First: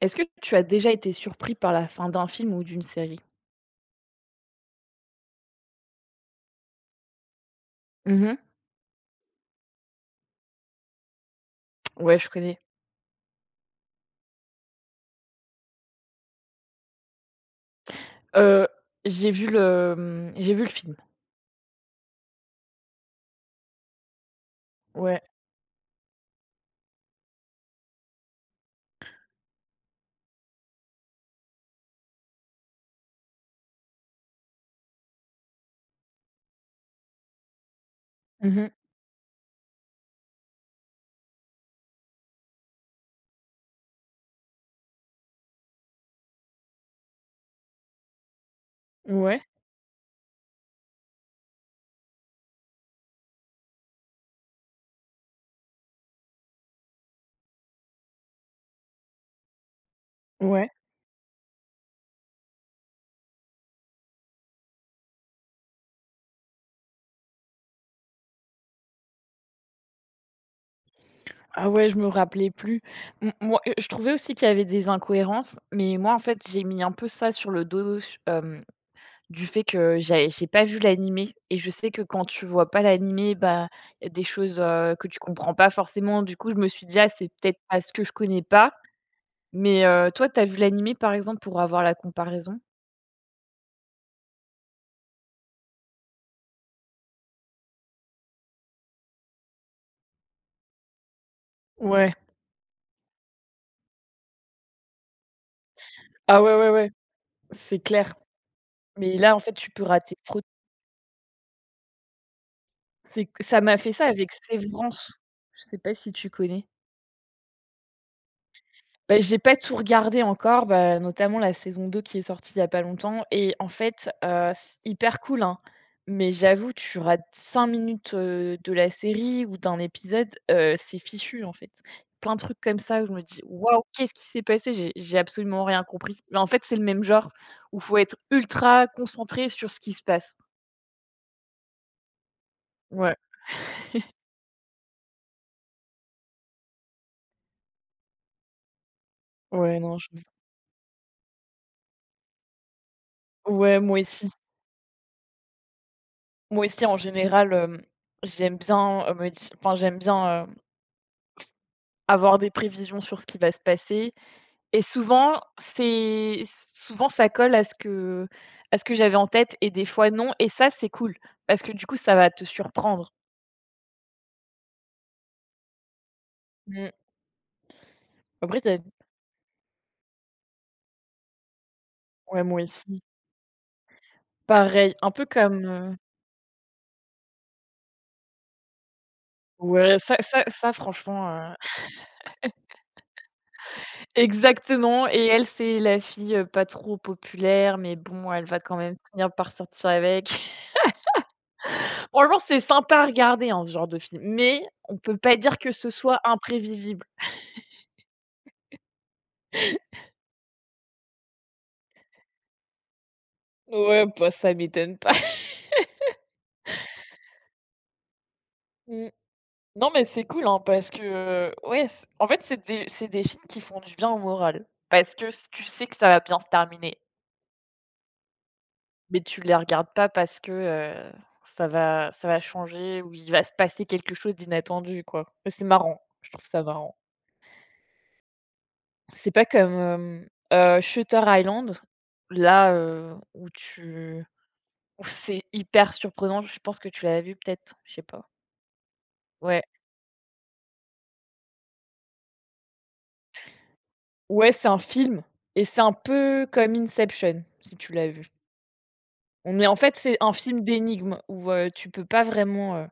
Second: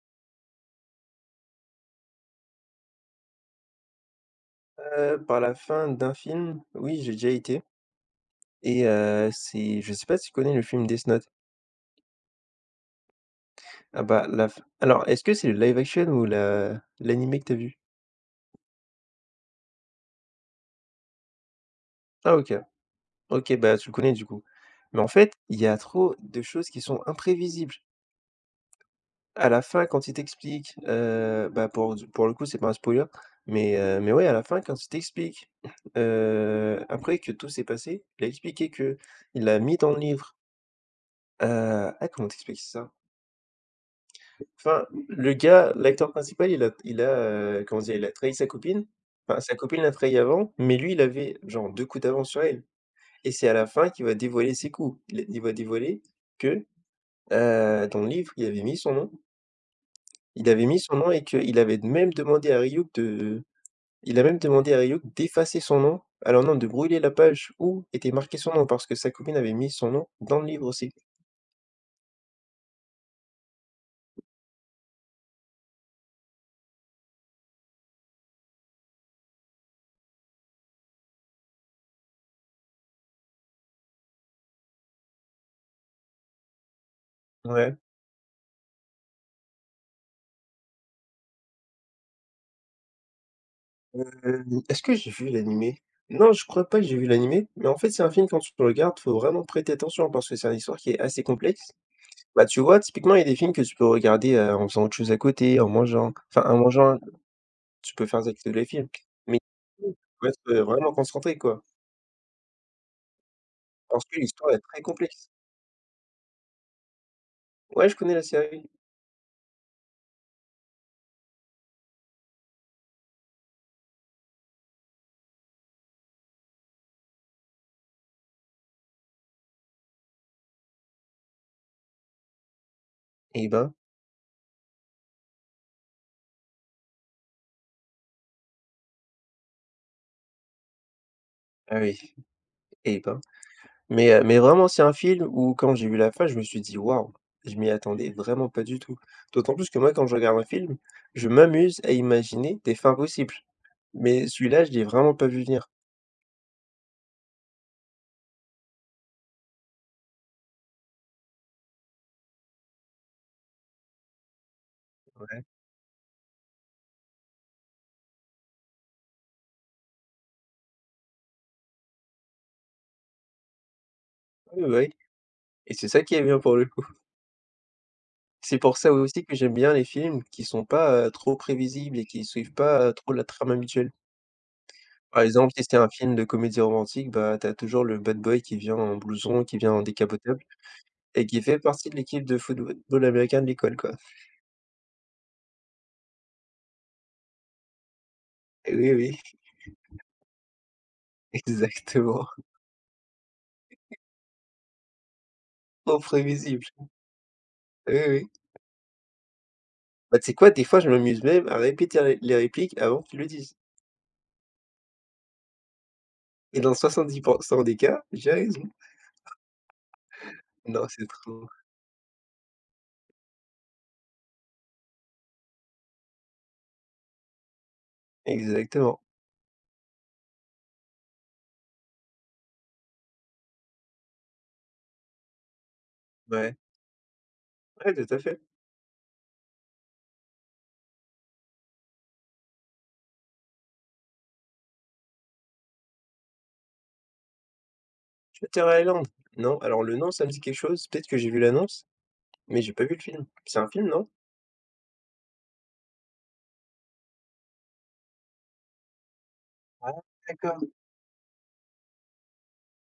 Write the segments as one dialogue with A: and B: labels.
A: Est-ce que tu as déjà été surpris par la fin d'un film ou d'une série?
B: Par la fin d'un film, oui, j'ai déjà été
A: Mmh.
B: et c'est je sais pas si tu connais le film Death Note?
A: Ouais, je connais.
B: Ah bah, la f alors est-ce que c'est le live action ou la l'animé que t'as vu?
A: Heu, j'ai vu j'ai vu le film.
B: Ah OK. OK, bah, tu le connais du coup. Mais en
A: Ouais.
B: fait, il y a trop de choses qui sont imprévisibles. À la fin, quand il t'explique, bah, pour le coup, c'est pas un spoiler, mais ouais, à la fin, quand il t'explique, après que tout s'est passé, il a
A: Mmh.
B: expliqué que il l'a mis dans le livre. Ah, comment t'expliques ça? Enfin, le gars, l'acteur principal, il a, comment dire? Il a trahi sa copine. Enfin,
A: Ouais,
B: sa copine l'a trahi avant, mais lui, il avait genre 2 coups d'avance sur elle et c'est à la fin qu'il va dévoiler ses coups. Il va dévoiler que, dans le livre, il avait mis son nom. Il avait
A: ouais.
B: mis son nom et qu'il avait même demandé à Ryuk de il a même demandé à Ryuk d'effacer son nom, alors non, de brûler la page où était marqué son nom, parce que sa copine avait mis son nom dans le livre aussi.
A: Ah ouais, je me rappelais plus. M moi, je trouvais aussi qu'il y avait des incohérences, mais moi, en fait, j'ai mis un peu ça sur le dos, hem, du fait que j'ai pas vu l'animé et je sais que quand tu vois pas l'animé, bah, il y a des choses, que tu comprends pas forcément. Du coup, je me suis dit: «Ah, c'est peut-être
B: Ouais.
A: parce que je connais pas». Mais toi, t'as vu l'animé, par exemple, pour avoir la comparaison?
B: Heu, est-ce que j'ai vu l'animé? Non, je crois pas que j'ai vu l'animé, mais en fait, c'est un film quand tu le regardes, faut vraiment prêter attention parce que c'est une histoire qui est assez complexe.
A: Ouais.
B: Bah, tu vois, typiquement, il y a des films que tu peux regarder, en faisant autre chose à côté, en mangeant.
A: Ah
B: Enfin,
A: ouais,
B: en
A: ouais, ouais,
B: mangeant,
A: c'est
B: tu peux
A: clair.
B: faire défiler les films
A: Mais là,
B: mais
A: en fait, tu peux
B: il
A: rater
B: faut être
A: trop.
B: vraiment concentré, quoi,
A: C'est ça m'a fait ça
B: parce que
A: avec
B: l'histoire est très
A: Sévrance,
B: complexe.
A: je sais pas si tu connais?
B: Ouais, je connais la série.
A: Bah, j'ai pas tout regardé encore, bah, notamment la saison 2 qui est sortie il y a pas longtemps et en fait, c'est hyper cool, hein, mais j'avoue, tu rates 5 minutes, de la série ou d'un épisode, c'est fichu, en fait. Plein de trucs comme ça où je me dis:
B: Eh ben,
A: «Waouh, qu'est-ce qui s'est passé? J'ai absolument rien compris». Mais en fait, c'est le même genre où faut être ultra concentré sur ce qui se passe.
B: ah oui, eh
A: Ouais,
B: ben, mais vraiment, c'est un film où quand j'ai vu la fin, je me suis dit: «Waouh!» Je m'y attendais vraiment pas du tout. D'autant plus que
A: ouais,
B: moi,
A: non,
B: quand
A: je
B: je regarde un film, je m'amuse à imaginer des fins possibles,
A: ouais, moi
B: mais
A: aussi.
B: celui-là, je l'ai vraiment pas vu venir.
A: Moi aussi, en général, j'aime bien, me di enfin, j'aime bien avoir des prévisions sur ce qui va se passer et souvent,
B: Ouais,
A: c'est souvent ça colle à ce que j'avais en tête et des fois non et ça, c'est cool parce que du coup, ça va te surprendre.
B: oui, oui et c'est ça qui est bien pour le.
A: Mmh.
B: C'est
A: Après tu
B: pour ça aussi que j'aime bien les films qui sont pas, trop prévisibles et qui
A: Ouais,
B: suivent
A: moi
B: pas,
A: aussi.
B: trop la trame habituelle.
A: Pareil, un
B: Par
A: peu
B: exemple, si
A: comme,
B: c'est un film de comédie romantique, bah, tu as toujours le bad boy qui vient en blouson, qui vient en
A: ouais, ça ça
B: décapotable
A: ça
B: et
A: franchement,
B: qui fait partie de l'équipe de football américain de l'école, quoi.
A: exactement, et elle, c'est la fille, pas trop populaire, mais bon, elle va quand
B: Oui,
A: même
B: oui,
A: finir par sortir avec.
B: exactement,
A: Franchement, c'est sympa à regarder, hein, ce genre de film, mais on peut pas dire que ce
B: trop
A: soit
B: prévisible.
A: imprévisible.
B: Oui, oui. Bah, tu sais quoi? Des fois, je m'amuse même à répéter les répliques avant qu'ils le disent
A: Ouais, bah, ça m'étonne pas.
B: et dans 70% des cas, j'ai raison.
A: Mmh. Non, mais c'est cool, hein,
B: Non,
A: parce que,
B: c'est trop
A: ouais, c en fait, c'est des films qui font du bien au moral. Parce que s tu sais que ça va bien se terminer,
B: exactement.
A: mais tu les regardes pas parce que, ça va changer ou il va se passer quelque chose d'inattendu, quoi. C'est marrant, je trouve
B: Ouais,
A: ça marrant.
B: ouais, tout à fait.
A: C'est pas comme, Shutter Island, là, où c'est hyper surprenant, je pense que tu l'as vu, peut-être? Je sais pas.
B: Shutter Island? Non,
A: Ouais.
B: alors le nom, ça me dit quelque chose, peut-être que j'ai vu l'annonce, mais j'ai pas vu le film. C'est un film, non?
A: Ouais, c'est un film et c'est un peu comme Inception, si tu l'as vu. On est En fait, c'est un film d'énigmes où, tu peux pas vraiment,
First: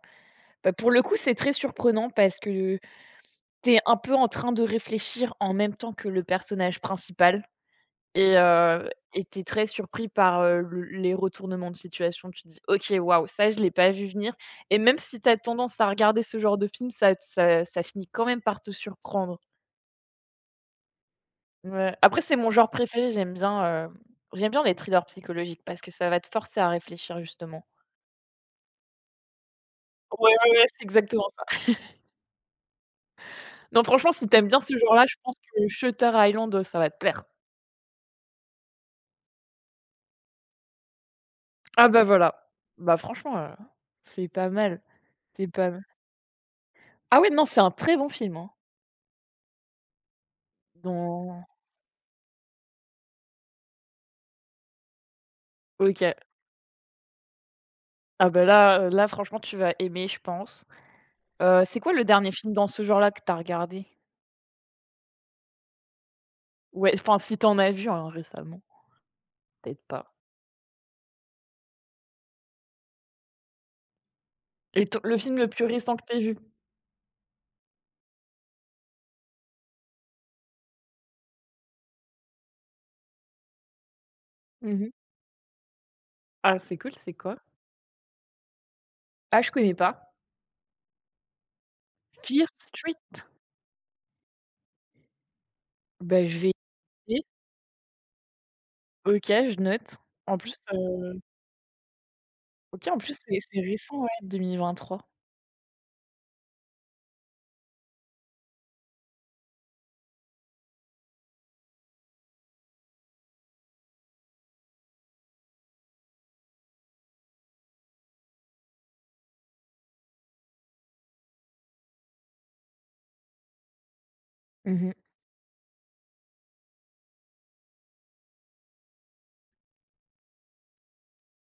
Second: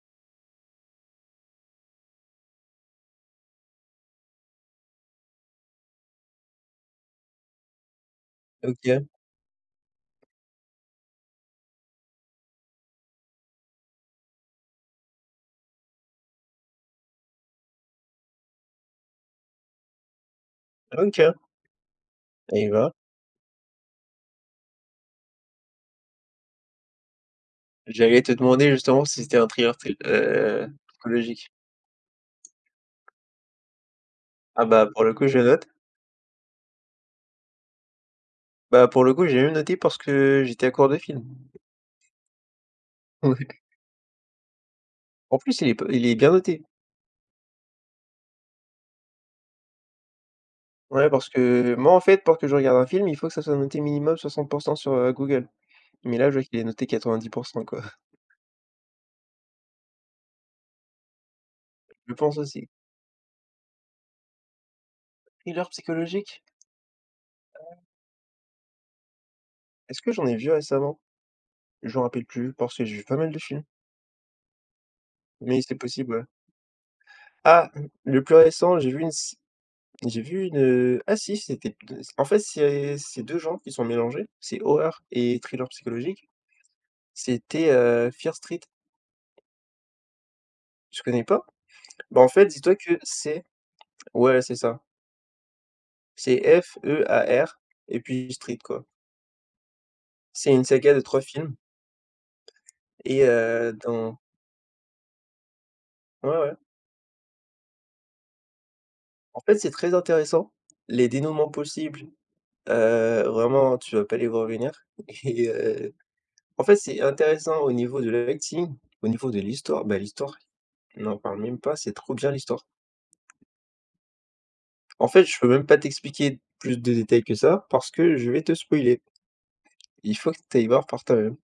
A: bah, pour le coup, c'est très surprenant parce que tu es un peu en train de réfléchir en même temps que le personnage principal et heu
B: OK,
A: et tu très surpris par, le les retournements de situation. Tu te dis: «OK, waouh, ça, je l'ai pas vu venir». Et même si tu as tendance à regarder ce genre de film, ça finit quand même par te surprendre.
B: OK.
A: Ouais, après c'est mon
B: Et
A: genre
B: bah,
A: préféré, j'aime bien les thrillers psychologiques parce que ça va te forcer à réfléchir justement.
B: j'allais te demander justement si c'était un thriller psy
A: Ouais, ouais, ouais, c'est exactement
B: psychologique.
A: ça. Non, franchement, si t'aimes bien
B: Ah
A: ce
B: bah,
A: genre-là,
B: pour le
A: je
B: coup,
A: pense
B: je note.
A: que Shutter Island, ça va te plaire.
B: Bah, pour le coup, j'ai même noté parce que j'étais à court de film.
A: Ah bah voilà. Bah franchement, c'est pas mal,
B: En
A: c'est
B: plus, il
A: pas
B: est
A: mal.
B: p il est bien noté.
A: Ah ouais, non, c'est un très bon film, hein.
B: Ouais, parce
A: Dans.
B: que moi, en fait, pour que je regarde un film, il faut que ça soit noté minimum 60 sur, Google.
A: OK.
B: Mais là, je vois qu'il est noté 90 quoi.
A: Ah bah là, là franchement tu vas aimer, je pense. C'est quoi le
B: Je
A: dernier
B: pense
A: film dans
B: aussi.
A: ce genre-là que t'as regardé?
B: Thriller psychologique?
A: Ouais, enfin, si t'en as vu, hein, récemment? Peut-être
B: Est-ce que
A: pas.
B: j'en ai vu récemment? Je m'en rappelle plus parce que j'ai vu pas mal de films.
A: Et ton le film le
B: Mais
A: plus
B: c'est
A: récent que
B: possible,
A: tu
B: ouais.
A: vu?
B: Ah! Le plus récent, j'ai vu une, ah si, c'était en fait, c'est 2 genres qui sont mélangés, c'est
A: Mmh.
B: horreur et thriller psychologique.
A: Ah, c'est cool, c'est quoi?
B: C'était, Fear Street.
A: Ah, je connais pas.
B: Je connais pas? Bah, en fait,
A: Fear
B: dis-toi que
A: Street?
B: c'est ouais, c'est ça.
A: Bah, je vais
B: C'est
A: essayer.
B: Fear et puis Street, quoi.
A: OK, je note. En
B: C'est
A: plus,
B: une saga de 3 films
A: OK, en plus,
B: et
A: c'est récent, ouais,
B: dans
A: 2023.
B: ouais, ouais. En fait, c'est très intéressant, les dénouements possibles, vraiment, tu vas pas les voir venir. Et en fait, c'est intéressant au niveau de l'acting, au niveau de l'histoire, bah, l'histoire, on n'en parle même pas, c'est trop bien l'histoire.
A: Mmh mh.
B: En fait, je peux même pas t'expliquer plus de détails que ça parce que je vais te spoiler. Il faut que tu ailles voir par toi-même.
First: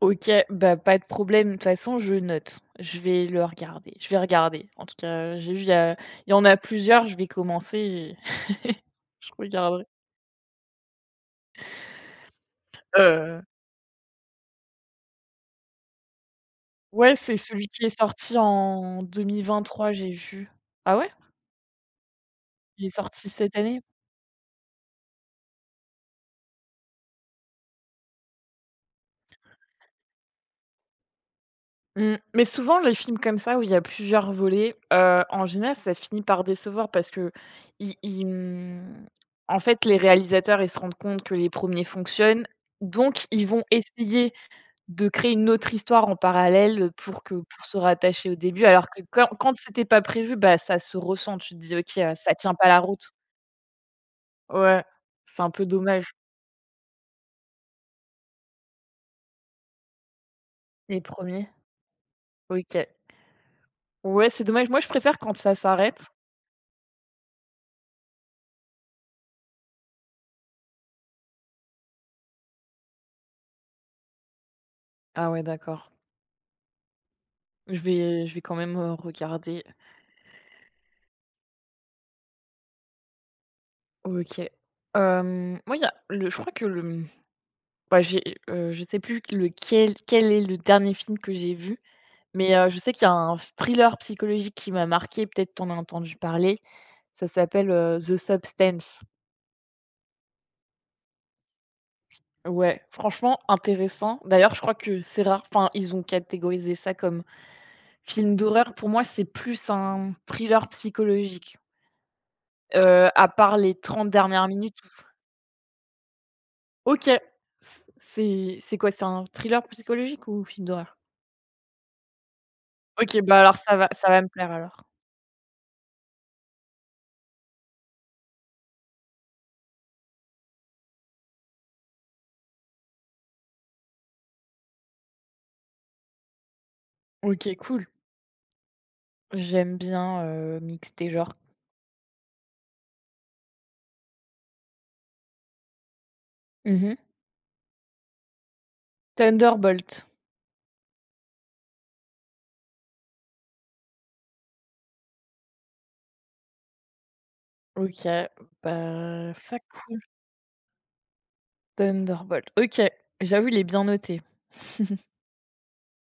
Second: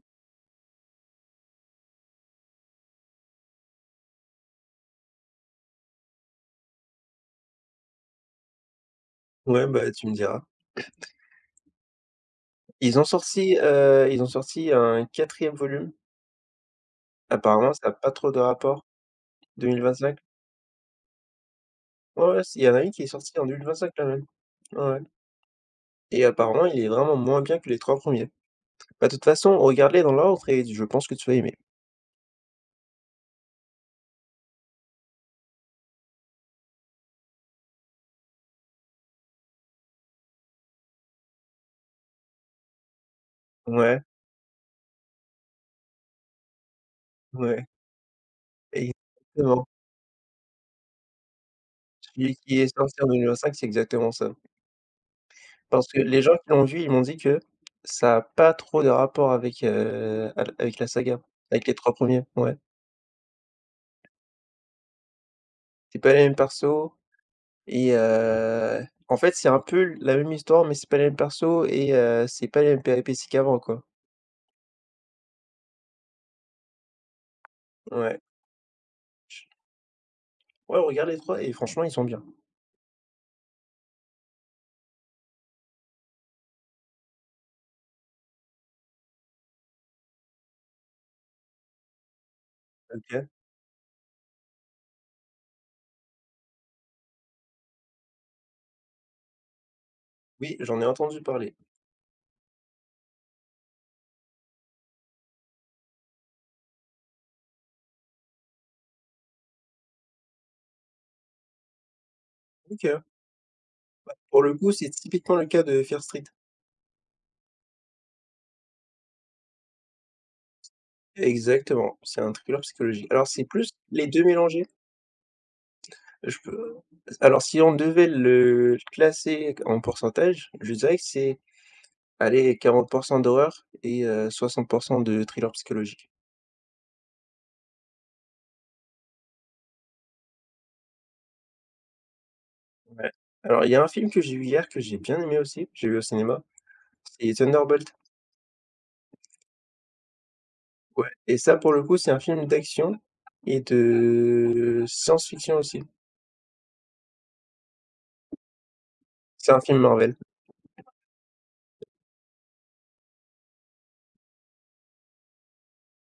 A: OK, bah, pas de problème. De toute façon, je note. Je vais le regarder. Je vais regarder. En tout cas, j'ai vu, il y en a plusieurs, je vais commencer et je
B: Ouais,
A: regarderai.
B: bah, tu me diras.
A: Heu,
B: Ils ont sorti un quatrième volume.
A: ouais, c'est celui
B: Apparemment,
A: qui
B: ça a
A: est
B: pas trop
A: sorti
B: de rapport.
A: en 2023, j'ai
B: 2025.
A: vu. Ah ouais?
B: Ouais, ouais, il y en a
A: Il est
B: une qui est
A: sorti
B: sortie en
A: cette année?
B: 2025, là, même. Ouais, ouais et apparemment, il est vraiment moins bien que les 3 premiers. Bah, de toute façon, regarde-les dans l'ordre et je pense que tu vas aimer.
A: Mmh, mais souvent les films comme ça où il y a plusieurs volets, en général ça finit par décevoir parce que ils, mmh, en fait les réalisateurs ils se rendent compte que les premiers fonctionnent, donc ils vont
B: Ouais,
A: essayer de créer une autre histoire en parallèle, pour
B: ouais,
A: se rattacher au début alors que quand
B: exactement.
A: c'était pas prévu, bah, ça se ressent. Tu te dis: «OK, ça
B: Celui
A: tient
B: qui
A: pas
B: est
A: la
B: sorti en
A: route».
B: 2005, c'est exactement ça.
A: Ouais, c'est un peu
B: Parce que
A: dommage.
B: les gens qui l'ont vu, ils m'ont dit que ça a pas trop de rapport avec, al avec la
A: Les
B: saga,
A: premiers.
B: avec les 3 premiers, ouais.
A: OK. Ouais, c'est dommage. Moi je préfère quand ça s'arrête.
B: C'est pas les mêmes persos et en fait, c'est un peu la même histoire, mais c'est pas les mêmes persos et c'est pas les mêmes péripéties qu'avant, quoi.
A: Ah ouais d'accord. Je
B: Ouais.
A: vais je vais quand même, regarder.
B: Ouais, on regarde les 3 et franchement, ils sont bien.
A: OK. Moi, il y a le je crois que le, mmh, bah, j'ai, je sais plus lequel quel est le dernier film que j'ai vu, mais je sais qu'il y a
B: OK.
A: un thriller psychologique qui m'a marqué. Peut-être t'en as entendu parler. Ça s'appelle, The Substance.
B: Oui, j'en ai entendu parler.
A: Ouais, franchement intéressant. D'ailleurs, je crois que c'est rare, enfin, ils ont catégorisé ça comme film d'horreur. Pour moi, c'est plus un thriller psychologique,
B: OK.
A: à part les 30
B: Pour
A: dernières
B: le coup,
A: minutes où.
B: c'est typiquement le cas de Fear Street.
A: OK, c'est quoi? C'est un thriller psychologique ou film d'horreur?
B: Exactement, c'est un thriller psychologique.
A: OK,
B: Alors,
A: bah,
B: c'est
A: alors
B: plus
A: ça va ça
B: les
A: va
B: 2
A: me plaire
B: mélangés.
A: alors.
B: Je peux alors si on devait le classer en pourcentage, je dirais que c'est, allez, 40% d'horreur et 60% de thriller psychologique.
A: OK, cool. J'aime bien, mixer genres.
B: Ouais. Alors, il y a un film que j'ai vu hier que j'ai bien aimé aussi, que j'ai vu au cinéma,
A: Mmh mh.
B: c'est Thunderbolt.
A: Thunderbolt.
B: Ouais et ça, pour le coup, c'est un film d'action et de science-fiction aussi.
A: OK, bah,
B: C'est
A: ça
B: un film
A: cool.
B: Marvel.
A: Thunderbolt, OK. J'avoue, il est bien noté.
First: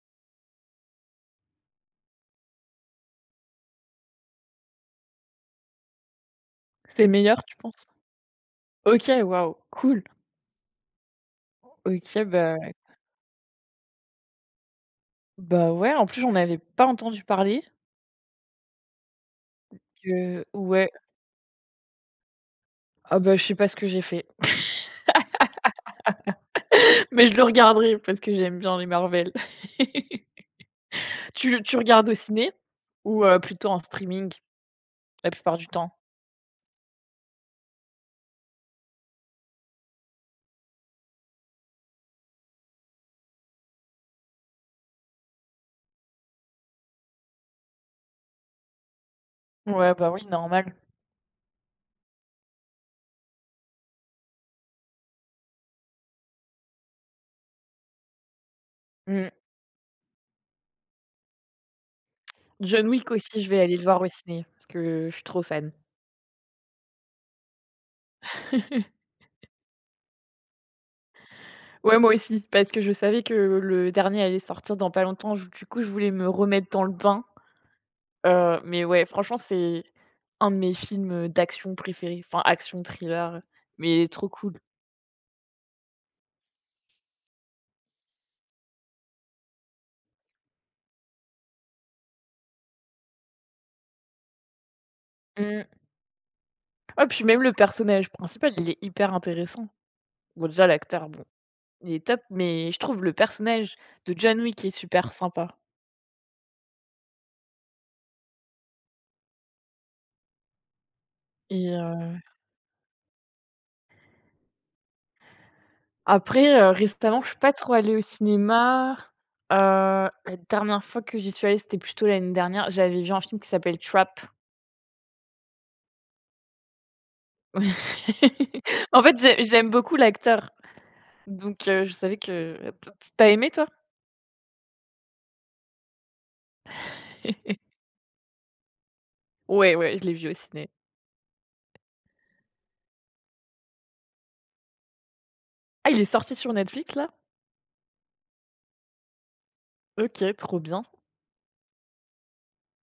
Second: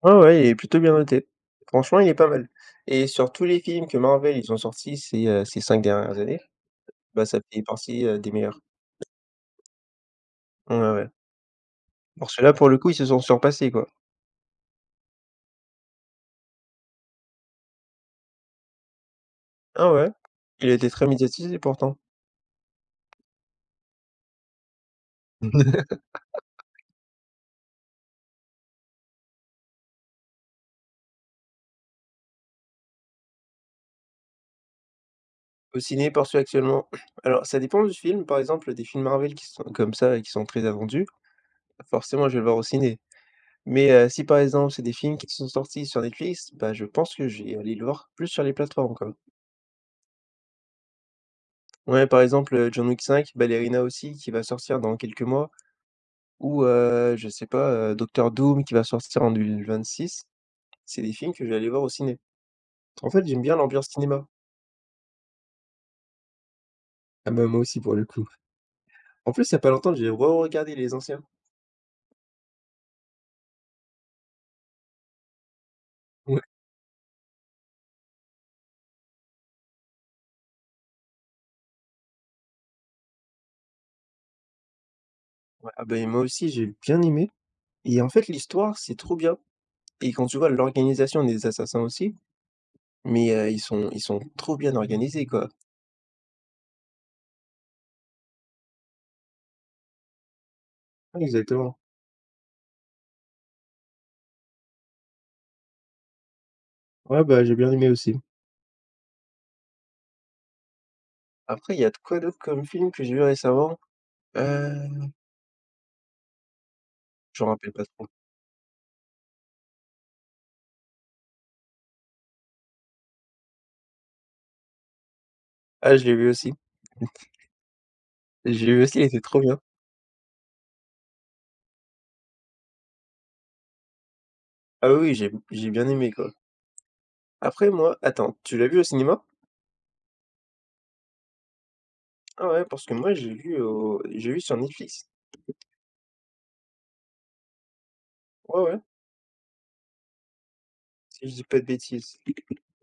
B: Ouais, ouais, il est plutôt bien noté. Franchement, il est pas mal et sur tous les films que Marvel, ils ont sortis ces, ces 5 dernières années,
A: C'est
B: bah, ça
A: meilleur, tu
B: fait
A: penses?
B: partie, des meilleurs.
A: OK, waouh, cool.
B: Ouais, ouais.
A: OK,
B: Parce que là,
A: bah,
B: pour le coup, ils se sont surpassés, quoi.
A: ouais, en plus, j'en avais pas entendu parler
B: Ah ouais?
A: que
B: Il a
A: ouais.
B: été très médiatisé pourtant.
A: Ah, bah, je sais pas ce que j'ai fait. Mais je le regarderai parce que j'aime bien les Marvel. Tu le tu regardes au ciné? Ou plutôt en streaming la plupart du
B: Au
A: temps?
B: ciné, perçu actuellement alors ça dépend du film, par exemple, des films Marvel qui sont comme ça et qui sont très attendus, forcément, je vais le voir au ciné. Mais si par exemple, c'est des films qui sont sortis sur Netflix, bah, je pense que je vais aller le voir plus sur les plateformes, quoi.
A: Ouais, bah, oui, normal.
B: Ouais, par exemple, John Wick 5, Ballerina aussi, qui va sortir dans quelques mois ou, je sais pas, Docteur Doom qui va sortir
A: Mmh.
B: en 2026. C'est des films que je vais aller voir au ciné.
A: John Wick
B: En fait,
A: aussi,
B: j'aime
A: je
B: bien
A: vais aller le
B: l'ambiance
A: voir au
B: cinéma.
A: ciné parce que je suis trop fan.
B: Ah bah, moi aussi pour le coup. En plus, il y a pas longtemps, j'ai re-regardé les anciens.
A: Ouais, moi aussi, parce que je savais que le dernier allait sortir dans pas longtemps, j du coup, je voulais me
B: Ouais.
A: remettre dans le bain, mais ouais, franchement, c'est un de mes films d'action préférés, enfin action thriller, mais trop cool.
B: Ouais, ah beh, moi aussi j'ai bien aimé et en fait l'histoire, c'est trop bien et quand tu vois l'organisation des assassins aussi, mais, ils sont trop bien organisés, quoi.
A: Mmh. Ah, puis même le personnage principal, il est hyper intéressant. Bon, déjà l'acteur,
B: Ouais,
A: bon,
B: exactement.
A: il est top, mais je trouve le personnage de John Wick est super sympa
B: Ouais, bah, j'ai bien aimé aussi.
A: et
B: Après, il y a de
A: euh,
B: quoi d'autre comme film que j'ai vu récemment? Heu
A: Après, récemment, je suis
B: Je me
A: pas trop
B: rappelle pas
A: allée au
B: trop.
A: cinéma. La dernière fois que j'y suis allée, c'était plutôt l'année dernière. J'avais vu un film qui s'appelle Trap.
B: Ah, je l'ai vu aussi. Je l'ai vu aussi,
A: En
B: il
A: fait,
B: était trop bien.
A: j'aime beaucoup l'acteur, donc je savais que t'as aimé toi?
B: Ah oui, j'ai bien aimé, quoi. Après moi attends, tu l'as vu au cinéma?
A: Ouais, ouais, je l'ai vu au ciné.
B: Ah ouais, parce que moi j'ai vu sur Netflix.
A: Ah, il est sorti sur Netflix là?
B: Ouais, ouais,
A: OK, trop bien.
B: si je dis pas de bêtises.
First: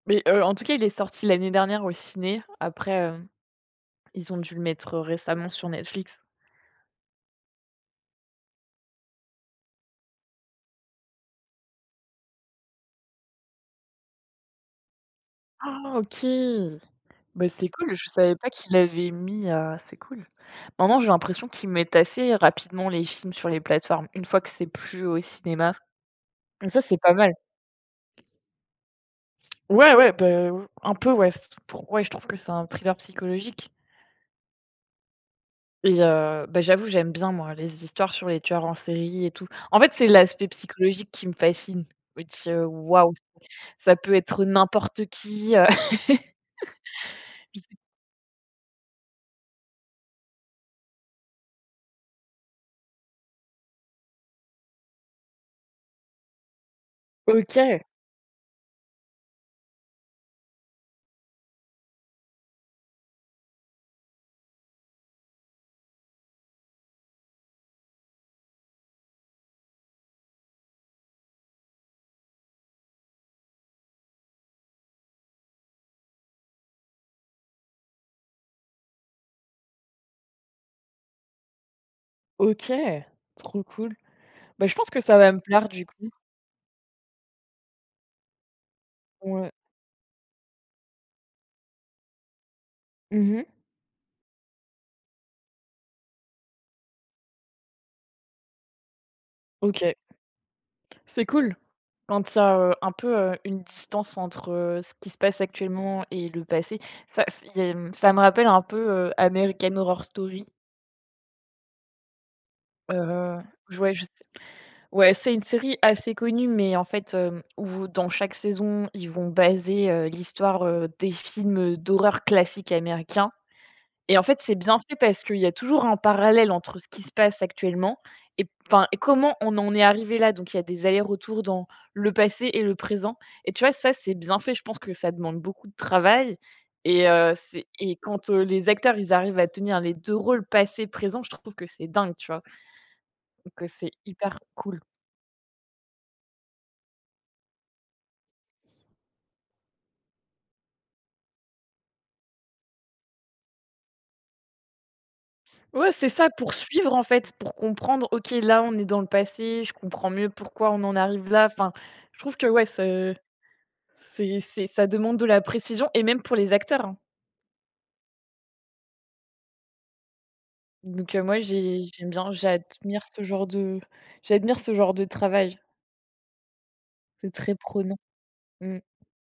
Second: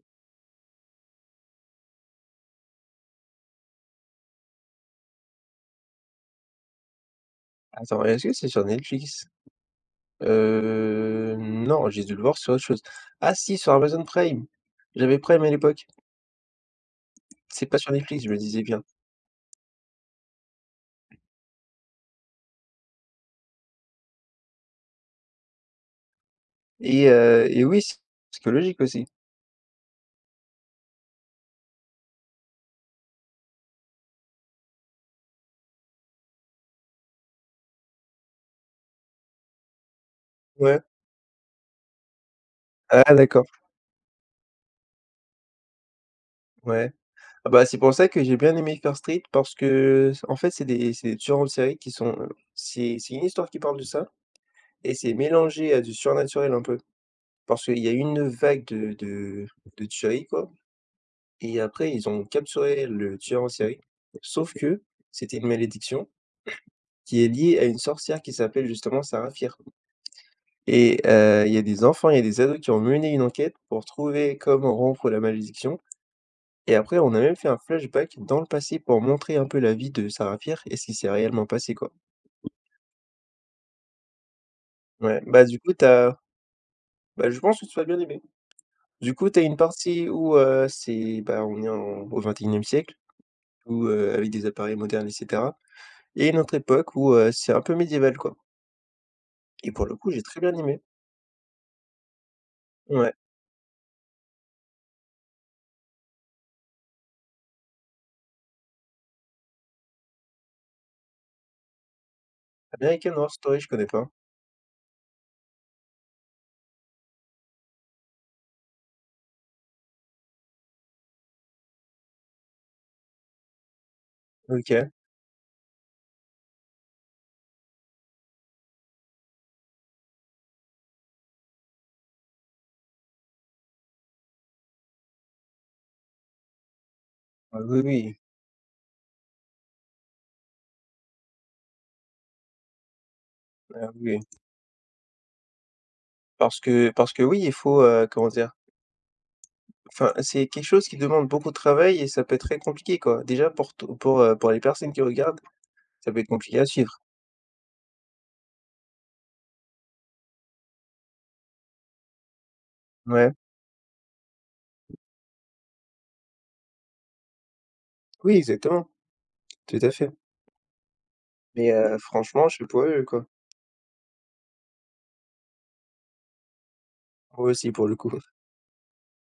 A: Mais en tout cas, il est sorti l'année dernière au ciné. Après, ils ont dû le mettre récemment sur Netflix.
B: Attends, est-ce que c'est sur Netflix? Non, j'ai dû le voir sur autre chose. Ah si, sur Amazon Prime. J'avais Prime à l'époque.
A: Ah OK! Bah,
B: C'est
A: c'est
B: pas sur
A: cool, je
B: Netflix, je
A: savais
B: me
A: pas
B: disais
A: qu'il
B: bien
A: l'avaient mis, c'est cool. Maintenant, j'ai l'impression qu'ils mettent assez rapidement les films sur les plateformes, une fois que c'est plus au cinéma. Mais ça, c'est
B: et
A: pas mal.
B: et oui, c'est logique aussi.
A: Ouais, ouais, bah, un peu, ouais, c'est pour ouais, je trouve que c'est un thriller psychologique et bah, j'avoue, j'aime bien moi les histoires sur les tueurs en série et tout. En fait, c'est l'aspect
B: Ouais.
A: psychologique qui me fascine. Je me dis: Waouh,
B: Ah d'accord,
A: ça peut être n'importe qui».
B: ouais. Ah bah, c'est pour ça que j'ai bien aimé Fear Street parce que, en fait, c'est des tueurs en série qui sont, c'est une histoire qui parle de ça et c'est mélangé à du surnaturel un peu. Parce
A: OK.
B: qu'il y a eu une vague de de tueries, quoi et après ils ont capturé le tueur en série. Sauf que c'était une malédiction qui est liée à une sorcière qui s'appelle justement Sarah Fier et il y a des enfants, il y a des ados qui ont mené une enquête pour trouver comment rompre la malédiction. Et après, on a même fait un flashback dans le passé pour montrer un peu la vie de Sarah Fier et ce qui s'est réellement passé, quoi.
A: OK, trop cool. Bah, je pense que ça
B: Ouais,
A: va me
B: bah, du
A: plaire
B: coup,
A: du coup.
B: t'as. Bah, je pense que tu vas bien aimer. Du coup, t'as
A: Ouais.
B: une partie où, c'est bah, on est en au XXIe siècle,
A: Mmh.
B: où, avec des appareils modernes et cetera et une autre époque où, c'est un peu médiéval, quoi et pour
A: OK,
B: le coup, j'ai très bien aimé.
A: c'est cool. Quand il y a, un
B: Ouais,
A: peu, une distance entre, ce qui se passe actuellement et le passé, ça c il y a, mmh, ça me rappelle un peu, American Horror Story,
B: American Horror
A: heu,
B: Story, je
A: je
B: connais
A: ouais, je
B: pas.
A: sais ouais, c'est une série assez connue, mais en fait, où dans chaque saison, ils vont baser, l'histoire, des films d'horreur classiques américains. Et en fait, c'est bien
B: OK.
A: fait parce qu'il y a toujours un parallèle entre ce qui se passe actuellement et enfin et comment on en est arrivé là. Donc il y a des allers-retours dans le passé et le présent et tu vois, ça, c'est bien fait. Je pense que ça demande beaucoup de travail
B: Ah oui,
A: et
B: oui.
A: quand, les acteurs, ils arrivent à tenir les 2 rôles passé, présent, je trouve que c'est dingue, tu vois? Donc,
B: Ah
A: c'est
B: oui,
A: hyper
B: oui.
A: cool.
B: Parce que oui, il faut, comment dire? Enfin, c'est quelque chose qui demande beaucoup de travail et ça peut être très compliqué, quoi. Déjà pour to pour, pour les personnes qui regardent,
A: Ouais, c'est
B: ça peut être
A: ça, pour
B: compliqué à
A: suivre, en
B: suivre.
A: fait, pour comprendre: «OK, là, on est dans le passé, je comprends mieux pourquoi on en arrive là». Enfin, je trouve que ouais, c'est.
B: Ouais.
A: Ça demande de la précision et même pour les acteurs, hein.
B: Oui, exactement, tout à fait.
A: Donc moi
B: Mais,
A: j'aime bien,
B: franchement, je suis pour eux, quoi.
A: j'admire ce genre de travail. C'est
B: Moi
A: très
B: aussi, pour le
A: prenant.
B: coup.
A: Mmh.